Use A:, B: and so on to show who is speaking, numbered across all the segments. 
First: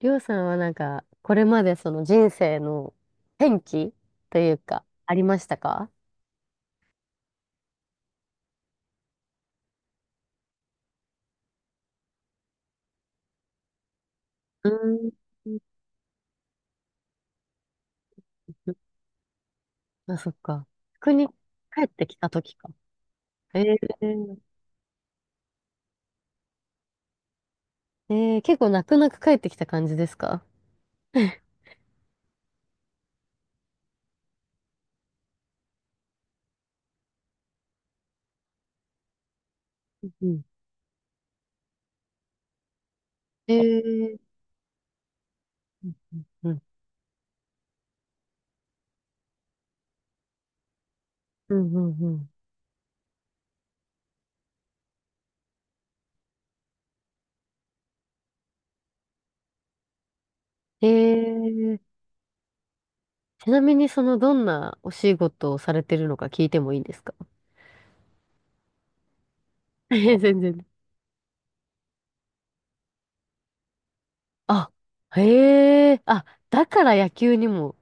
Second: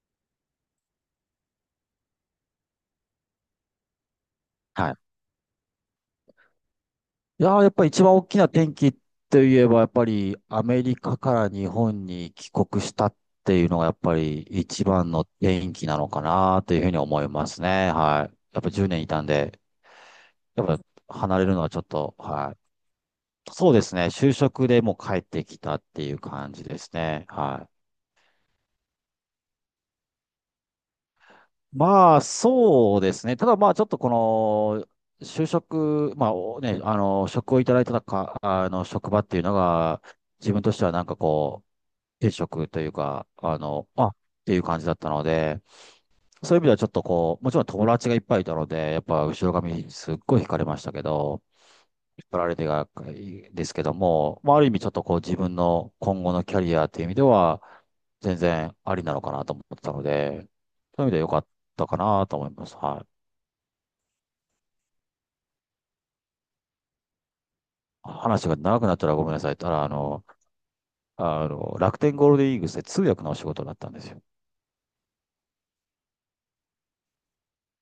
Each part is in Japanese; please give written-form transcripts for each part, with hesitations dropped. A: りょうさんはなんか、これまでその人生の転機というか、
B: はい。
A: ありましたか？
B: いやー、やっぱり一番大きな転機って言えば、やっぱりアメリカから日本に帰国したっていうのが、やっぱり
A: う
B: 一
A: ー
B: 番
A: ん。
B: の転機なのかなというふうに思いますね。はい。やっぱ10年いたんで、
A: あ、そっ
B: や
A: か。
B: っぱ
A: 国に
B: 離れるのはちょ
A: 帰
B: っ
A: って
B: と、
A: きた
B: は
A: 時か。
B: い。
A: え
B: そうですね。就
A: ー、
B: 職でもう帰ってきたっていう感じですね。はい。
A: 結構泣く泣く帰ってきた感じですか？
B: まあ、そうですね。ただまあ、ちょっとこの、就職、まあ、職をいただいてたか、職場っていうのが、
A: うん。
B: 自分としてはなんか定職というか、
A: えー、
B: ていう感じだったので、
A: うん、う
B: そういう
A: ん、
B: 意味ではちょっとこう、もちろん友達がいっぱいいたので、やっぱ後ろ髪すっごい惹かれましたけど、
A: うん、う
B: 引っ
A: ん。
B: 張られてが、ですけども、まあ、ある意味ちょっとこう自分の今後のキャリアっていう意味では、全然ありなのかなと思ってたので、
A: う
B: そういう意味では良かっ
A: んえー、
B: たかなと思います。はい。
A: ちなみにそのどんなお仕事をされてるのか聞いてもいいですか？
B: 話が長くなったらごめんなさい。ただ、
A: えー、全然。
B: 楽天ゴールデンイーグルスで通訳のお仕事だったんですよ。
A: あ、へえ、あ、だから野球にも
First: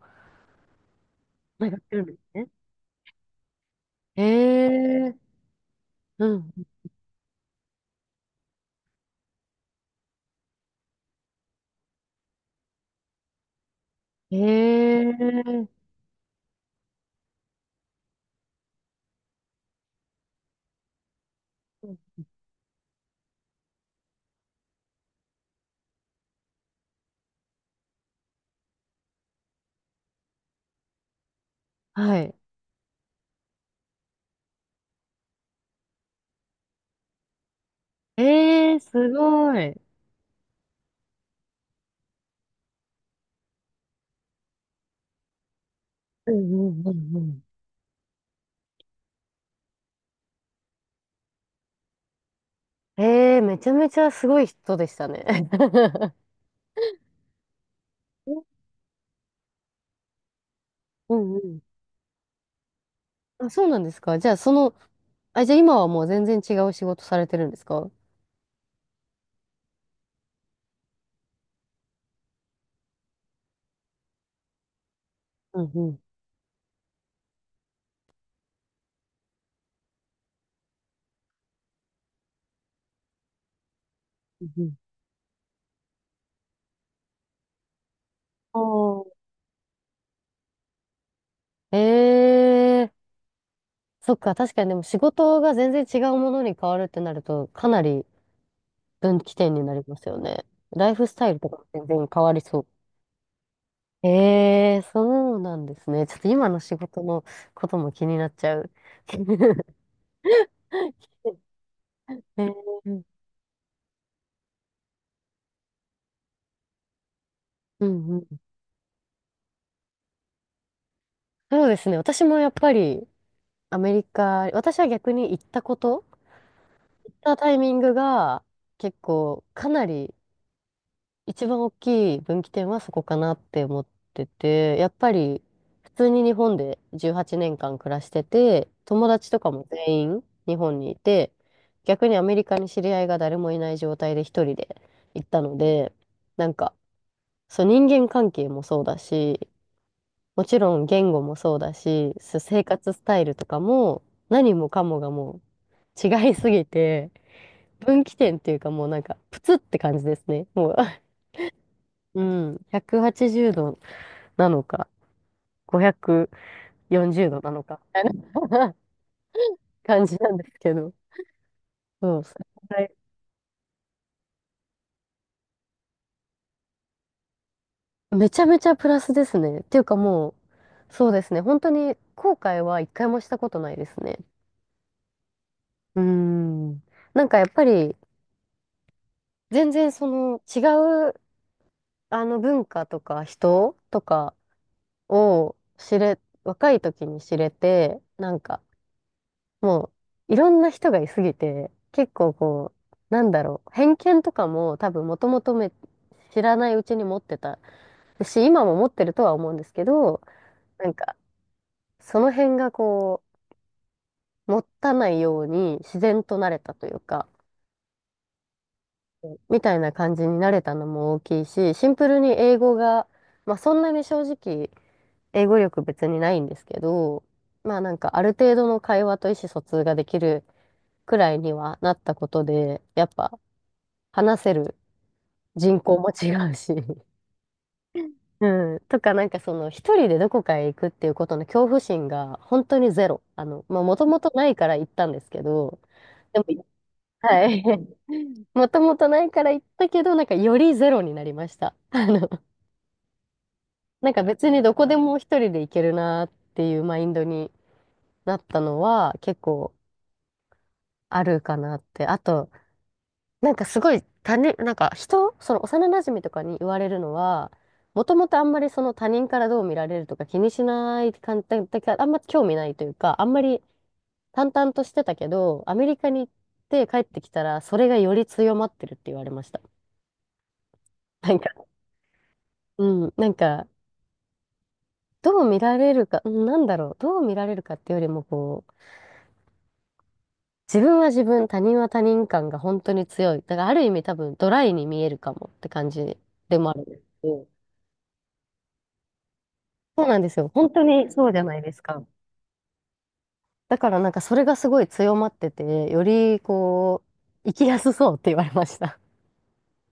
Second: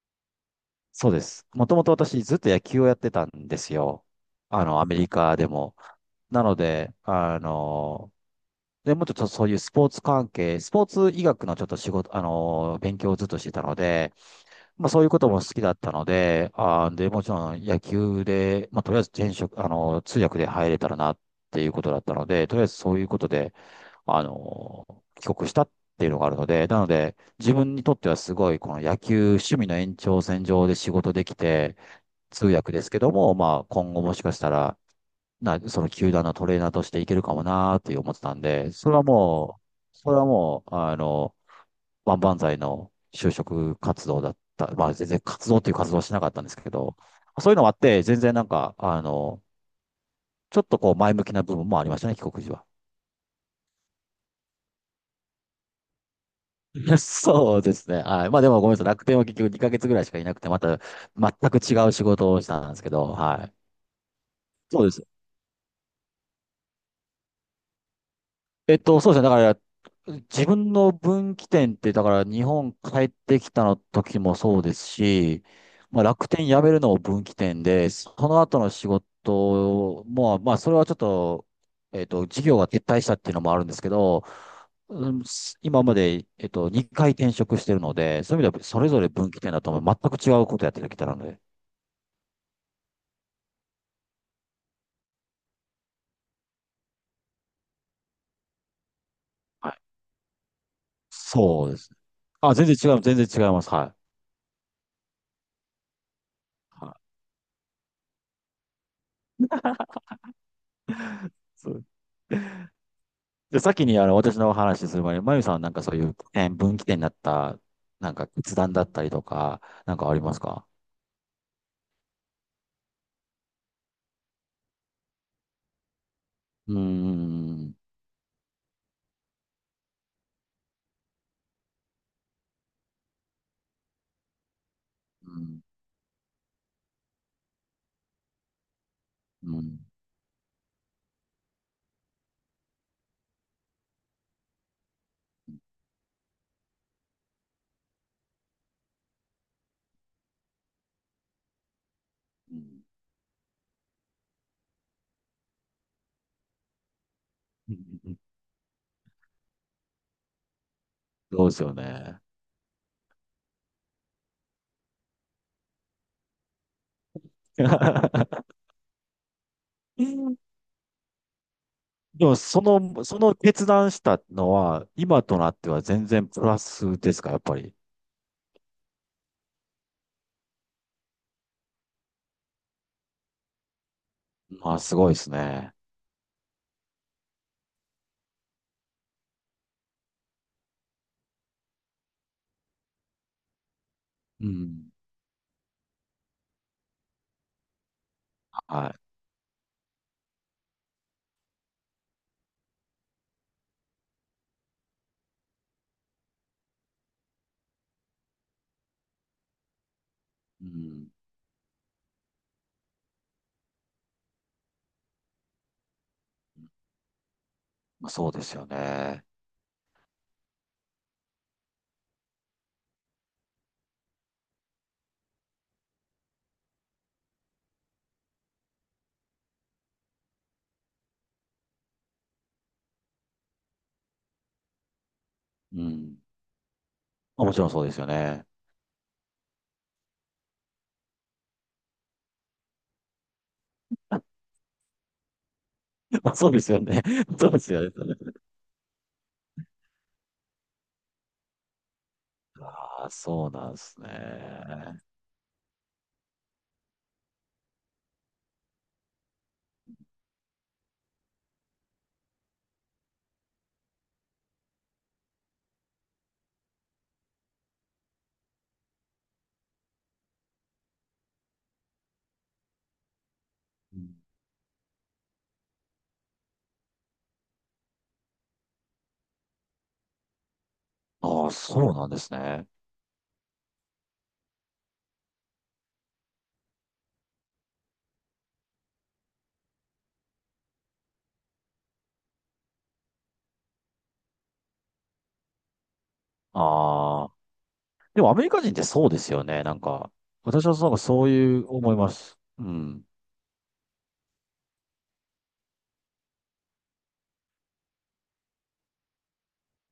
B: そうです。も
A: 繋
B: と
A: がっ
B: もと
A: てるんです
B: 私ずっ
A: ね。
B: と野球をやってたんですよ。
A: へ
B: アメリ
A: え、
B: カでも。
A: うん。
B: なので、で、もうちょっとそういうスポーツ関係、スポーツ医学のちょっと仕事、勉強をずっとしてたので、
A: え
B: まあそ
A: え
B: ういうことも好き
A: ー、
B: だったので、あーで、もちろん野球で、まあとりあえず転職、通訳で入れたらなっていうことだったので、とりあえずそういうことで、帰国したっていうのがあるので、なので、自分にとってはすごい、この野球、趣味の延長線上で仕事できて、
A: はい。
B: 通訳ですけども、まあ、今後もしかしたら、その球団のトレーナーとしていけるかもなーって思ってたんで、
A: ええ、
B: それは
A: すご
B: も
A: い。
B: う、それはもう、万々歳の就職活動だった。まあ、全然活動っていう活動はしなか
A: う
B: っ
A: ん
B: たんですけ
A: うんう
B: ど、
A: んうん。
B: そういうのもあって、全然なんか、ちょっとこう前向きな部分もありましたね、帰国時は。
A: ええ、めちゃめちゃすごい人でしたね。
B: そうですね。はい。まあでもごめんなさい。楽天は結局2ヶ月ぐらいしかいなくて、また
A: うんう
B: 全く
A: ん。
B: 違う仕事をしたんですけど、は
A: あ、
B: い。
A: そうなんですか。じゃあ、その、
B: そうです。
A: あ、じゃあ今はもう全然違う仕事されてるんですか？
B: そうですね。だから、自分の分岐点って、だから日本帰ってきたの時もそうですし、
A: うんうん。
B: まあ、楽天辞めるのも分岐点で、その後の仕事も、まあ、それはちょっと、事業が撤退したっていうのもあるんですけど、
A: うんうん。
B: うん。今まで、2回転職してるので、そういう意味ではそれぞれ
A: あ、
B: 分岐点だと思う。全く違うことやってきたので。
A: ええ、そっか、確かにでも仕事が全然違うものに変わるってなると、かなり分岐点に
B: は
A: なり
B: い。
A: ますよね。ライフスタイルとか
B: そ
A: も
B: うで
A: 全
B: す。
A: 然変わりそう。
B: 全然違います。は
A: ええ、そうなんですね。ちょっと今の仕
B: い。は
A: 事
B: い。
A: のことも気になっちゃう。え
B: そう。
A: え、
B: で、先に私の話する前に、まゆさんはなんかそういう点、分岐点になった、
A: うん
B: なん
A: う
B: か
A: ん、
B: 決断だったりとか、なんかありますか？
A: そうですね。私もやっぱりアメリカ、私は逆に行ったこと、
B: うー
A: 行ったタイミ
B: ん。
A: ングが結構かなり一番大きい分岐点はそこかなって思ってて、やっぱ
B: う
A: り
B: ん、
A: 普通に日本で18年間暮らしてて、友達とか
B: う
A: も
B: ん、
A: 全員日本にいて、逆にアメリカに知り合いが誰もいない状態で一人で行ったので、なんか、そう人間関係もそうだし、もちろん言語もそうだし、そう生活
B: う
A: スタイルとかも何もかもがもう違いすぎて、分岐
B: ん。
A: 点っていうかもうなんかプツって感じですね。もう
B: そうですよね。
A: うん、180度なのか、540度なのか、みたいな 感じなんですけど。そう、
B: でも、
A: それぐらい
B: その決断したのは、今となっては全然プラスですか、やっぱり。
A: めちゃめちゃプラスですね。っていうかもう、そうですね。本当に後悔は一回もしたことないですね。
B: まあ、すごいですね。
A: うーん。なんかやっぱり、全然その違う、あの文化とか人とか
B: うん。
A: を知れ、若い時に知れて、なんか、
B: は
A: もういろんな人がいすぎて、結構こう、なんだろう、偏見とかも多分もともとめ知らないうちに持ってたし、今も持ってるとは思うんですけど、
B: い。う
A: なんか、
B: ん。
A: その辺がこう、持たないように自然となれたというか、
B: まあ、そうですよね。
A: みたいな感じになれたのも大きいし、シンプルに英語が、まあそんなに正直、英語力別にないんですけど、まあなんかある程度の会話と意思疎通ができるくらいにはなったことで、やっぱ、話せる人
B: う
A: 口も
B: ん。
A: 違うし、
B: まあもちろんそうですよね。
A: うん、とかなんかその一人でどこかへ行くっていうことの恐怖心が本当にゼロ。あの、まあもともとないから行ったんですけど、
B: まあ、
A: で
B: そうで
A: も、
B: すよね。
A: は
B: そうで
A: い。
B: すよね。
A: もともとないから行ったけど、なんかよりゼロになりました。あの、
B: あ、そうなんです
A: なんか別にどこで
B: ね。
A: も一人で行けるなっていうマインドになったのは結構あるかなって。あと、なんかすごい他人、なんか人、その幼馴染とかに言われるのは、もともとあんまりその他人からどう見られるとか気にしない感じだけどあんま興味ないというか、あんまり
B: うん。
A: 淡々としてたけど、アメリカに行って帰ってきたら、それがより強まってるって言われました。なん
B: あ
A: か、
B: あ、そうなんですね。
A: うん、なんか、どう見られるか、うん、なんだろう、どう見られるかっていうよりも、こう、自分は自分、他人は他人感が本当に強い。だからある意味多分ドライに見えるかもって感じでもあるんです
B: あ
A: け
B: あ。
A: ど、
B: でもアメリカ人ってそうですよね。なん
A: そう
B: か、
A: なんですよ。
B: 私
A: 本
B: は
A: 当
B: なんか
A: に
B: そ
A: そ
B: う
A: うじゃな
B: い
A: い
B: う
A: です
B: 思い
A: か。
B: ます。うん。
A: だからなんかそれがすごい強まってて、よりこう、生きやすそうって言われました。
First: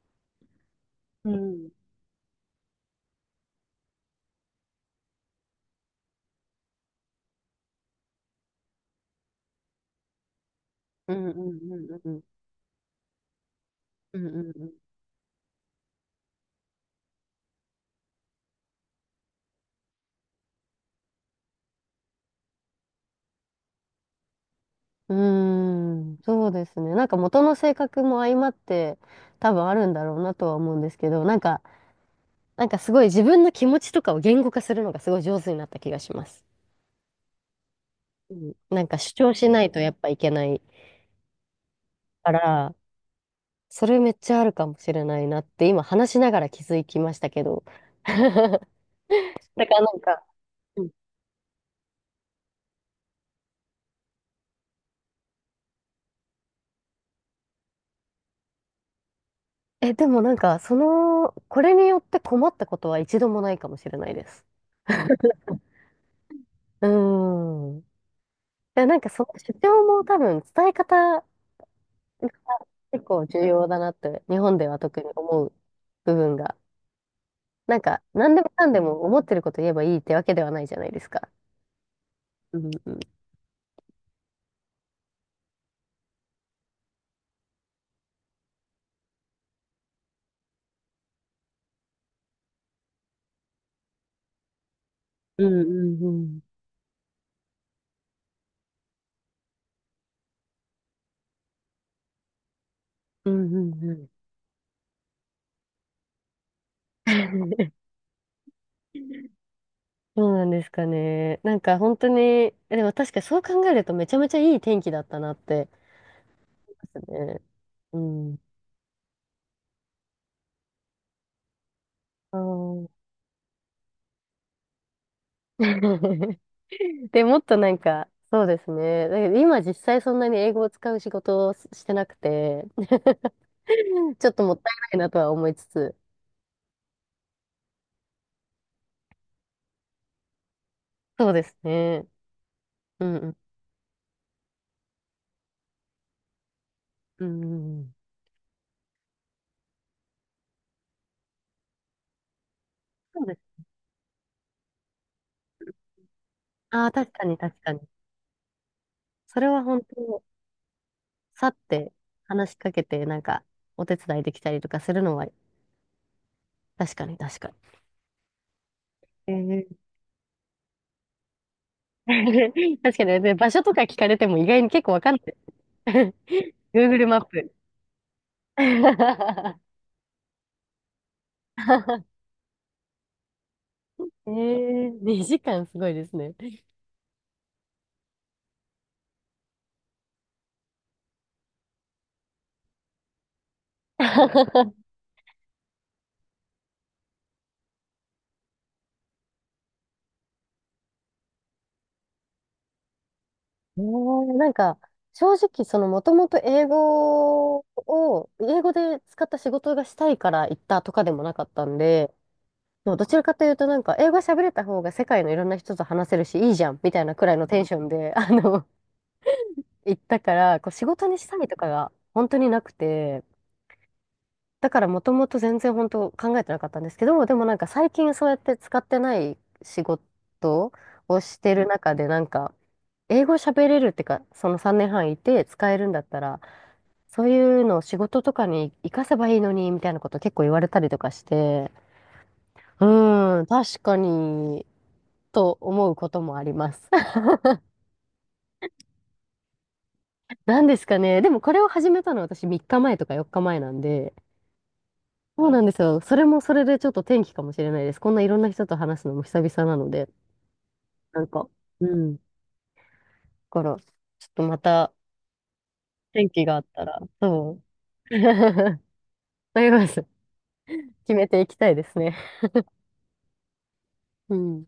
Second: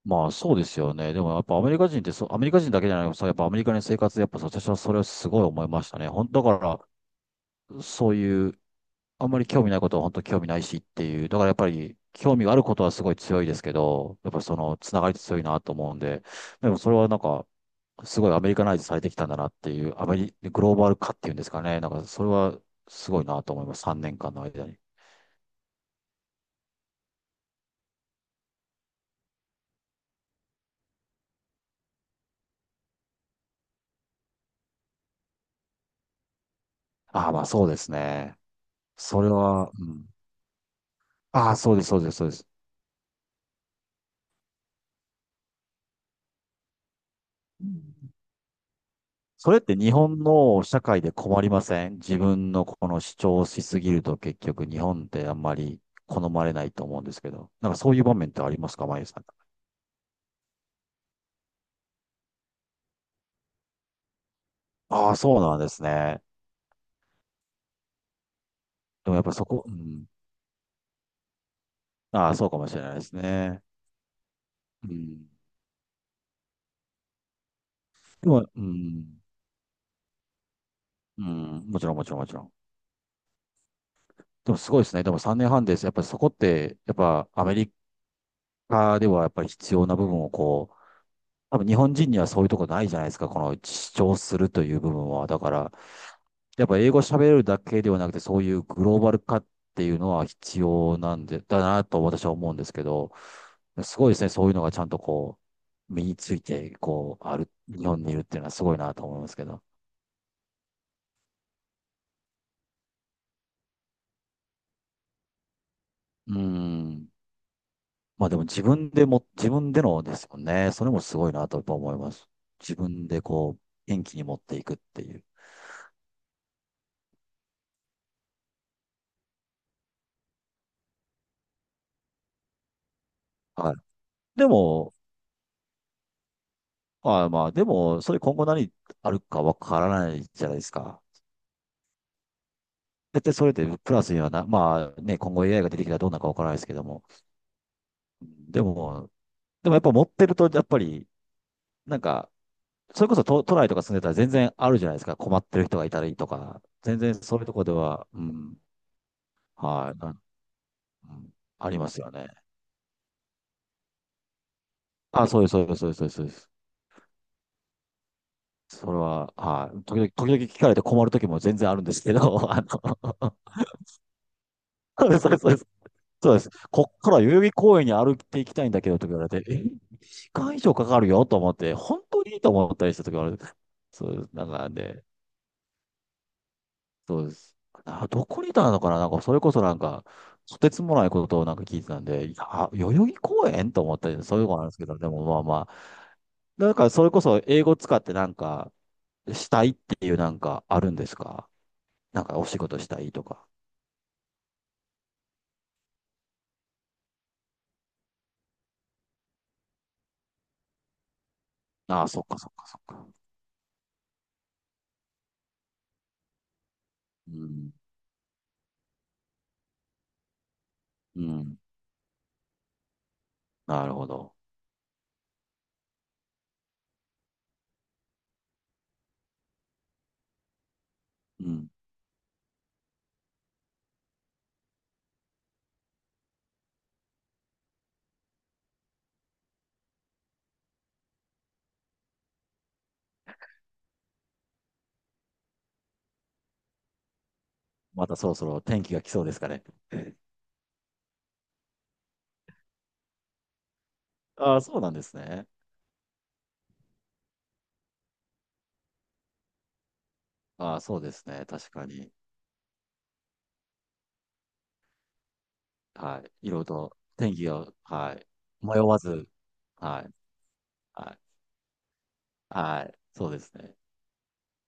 B: まあそうですよね。で
A: う
B: もやっぱア
A: ん。
B: メリカ人ってそう、アメリカ人だけじゃなくて、そうやっぱアメリカの生活、やっぱ私はそれをすごい思いましたね。本当だから、そういう、あんまり興味ないことは本当興味ないしって
A: う
B: い
A: ん
B: う。
A: う
B: だからやっぱ
A: んう
B: り、
A: んうん
B: 興味があることはすごい強いですけ
A: う
B: ど、
A: んう
B: やっぱり
A: ん
B: そ
A: うん
B: の、つながりって強いなと思うんで、でもそれはなんか、すごいアメリカナイズされてきたんだなっていう、アメリ、グローバル化っていうんですかね。なんか、それはすごいなと思います。3年間の間に。
A: うん。うーん、そうですね。なんか元の性格も相まって多分あるんだろうなとは思うんですけど、なんか、なんかすごい自分の気持ちとかを言語化するのがすごい上手になった気がします。
B: ああ、まあそうです
A: う
B: ね。
A: ん、なんか主
B: それ
A: 張しない
B: は、
A: と
B: う
A: やっぱ
B: ん。
A: いけない
B: ああ、そうです、そうです、そう
A: か
B: です。
A: ら、それめっちゃあるかもしれないなって、今話しながら気づきましたけど。
B: うん。 それっ
A: だか
B: て
A: ら
B: 日
A: なん
B: 本
A: か、
B: の社
A: うん
B: 会で困りません？自分のこの主張しすぎると結局日本ってあんまり好まれないと思うんですけど。なんかそういう場面ってありますか、マユさん？
A: え、でもなんか、その、これによって困ったことは一度もないかもしれないです。
B: ああ、そうなんですね。
A: うーん。で、なんか
B: でもや
A: そ
B: っ
A: の
B: ぱそ
A: 主
B: こ、う
A: 張も
B: ん。
A: 多分伝え方が
B: ああ、そうかもしれないで
A: 結
B: す
A: 構重
B: ね。
A: 要だなって、日本では
B: う
A: 特に
B: ん。
A: 思う部分が。なんか、
B: で
A: 何で
B: も、
A: も
B: う
A: かんでも思
B: ん。
A: ってること言えばいいってわけではないじゃないです
B: う
A: か。
B: ん、もちろん、もちろん、もちろん。
A: うんうん。
B: でもすごいですね。でも3年半です。やっぱりそこって、やっぱアメリカではやっぱり必要な部分をこう、多分日本人にはそういうとこないじゃないですか。この主張するという部分は。だ
A: う
B: か
A: ん
B: ら、
A: うんうん。
B: やっぱ英語喋れるだけではなくて、そういうグローバル化っていうのは必要なんで、だなと私は思うんですけど、
A: うんうんう
B: すご
A: ん。
B: いですね。そういうのがちゃんとこう、身について、こう、ある、日本にいるっていうのはすごいなと思いますけど。
A: そうなんですかね。なんか本当に、でも確かにそう考えるとめちゃめちゃいい天気だったなって
B: う
A: 思います
B: ん。
A: ね。う
B: まあで
A: ん。
B: も自分でも、自分でのですもんね。それもすごいなとやっぱ思います。
A: あ
B: 自
A: ー。
B: 分でこう、元気に持っていくっていう。
A: で、もっとなんか、そうですね。だけど今実際そんなに英語を使う仕事をしてなくて、
B: はい。
A: ちょっと
B: で
A: もった
B: も、
A: いないなとは思いつつ。
B: まあまあでも、それ今後何あるかわからないじゃないですか。
A: そうですね。うん
B: 絶
A: う
B: 対
A: ん。
B: それでプラスにはな、まあね、今後 AI が出てきたらどうなるかわからないですけども。
A: うんうんうん。
B: でも、でもやっぱ持ってると、やっぱり、なんか、それこ
A: そ
B: そ
A: うで
B: 都
A: す。
B: 内とか住んでたら全然あるじゃないですか。困ってる人がいたりとか。
A: ああ、
B: 全
A: 確
B: 然
A: かに
B: そういうと
A: 確
B: こ
A: か
B: で
A: に。
B: は、うん、
A: それは本
B: はい、
A: 当、
B: うん、
A: 去っ
B: ありま
A: て
B: すよね。
A: 話しかけて、なんか、お手伝いできたりとかするのは、
B: あ、そうです、そうです、そうです、そうです。そうです。
A: 確かに確かに。
B: それ
A: え
B: は、は
A: ー
B: い。時々聞かれて困る時も全然あるんですけど、あの、
A: 確かに、で場 所とか聞かれても意外に結構わ
B: そう
A: かん
B: です、
A: な
B: そう
A: い。
B: です、そうです。そうです。こっ
A: Google
B: から
A: マッ
B: 代々
A: プ。
B: 木公園に歩いていきたいんだけどと言われて、え、時間以上かかるよと思って、本当にいいと思ったりした時がある。そうで
A: え
B: す。なんか
A: え、
B: で、
A: 2時間すごいですね。
B: そうです。あ、どこにいたのかな？なんか、それこそなんか、とてつもないことをなんか聞いてたんで、いやあ、代々木公園と思ったり、そういうことなんで すけど、でもまあまあ、なんか、それこそ英語使ってなんか、したいっていうなんかあるんですか？なんかお仕事したいとか。
A: なんか、正直、その、もともと英語を、英語で使った仕事がしたいから行ったとかでもなかったん
B: ああ、
A: で、
B: そっかそっかそっ
A: そうど
B: か。
A: ちらかというと、なんか、英語喋れた方が世界のいろんな人と話せるし、いいじゃん、みたいなくら
B: う
A: いのテン
B: ん。
A: ションで、あの、行ったから、こう、仕事に
B: う
A: したいと
B: ん。
A: かが本当になくて、
B: なるほど。
A: だからもともと全然本当考えてなかったんですけど、でもなんか最近そうやって使ってない仕事をし
B: う
A: てる
B: ん。
A: 中でなんか、英語喋れるってか、その3年半いて使えるんだったら、そういうのを仕事とかに活かせばいいのに、みたいなこと結構言われたりとかして、うーん、確かに、と思うこともあります。
B: またそろそろ天気が来そうですかね。
A: なんですかね。でもこれを始めたのは私3日前とか4日前なんで、
B: ああ、そうなんですね。
A: そうなんですよ。それもそれでちょっと転機かもしれないです。こんないろんな人と話すのも久々なので。
B: ああ、そうで
A: なん
B: すね。
A: か、
B: 確
A: う
B: かに。
A: ん。だから、ちょっとまた、
B: は
A: 天気
B: い。い
A: があ
B: ろい
A: っ
B: ろ
A: た
B: と
A: ら、
B: 天気
A: そう。
B: が、はい。迷 わず、
A: 迷わ
B: は
A: ず、
B: い。は
A: 決
B: い。
A: めていきたいですね。
B: はい。そうですね。
A: うん。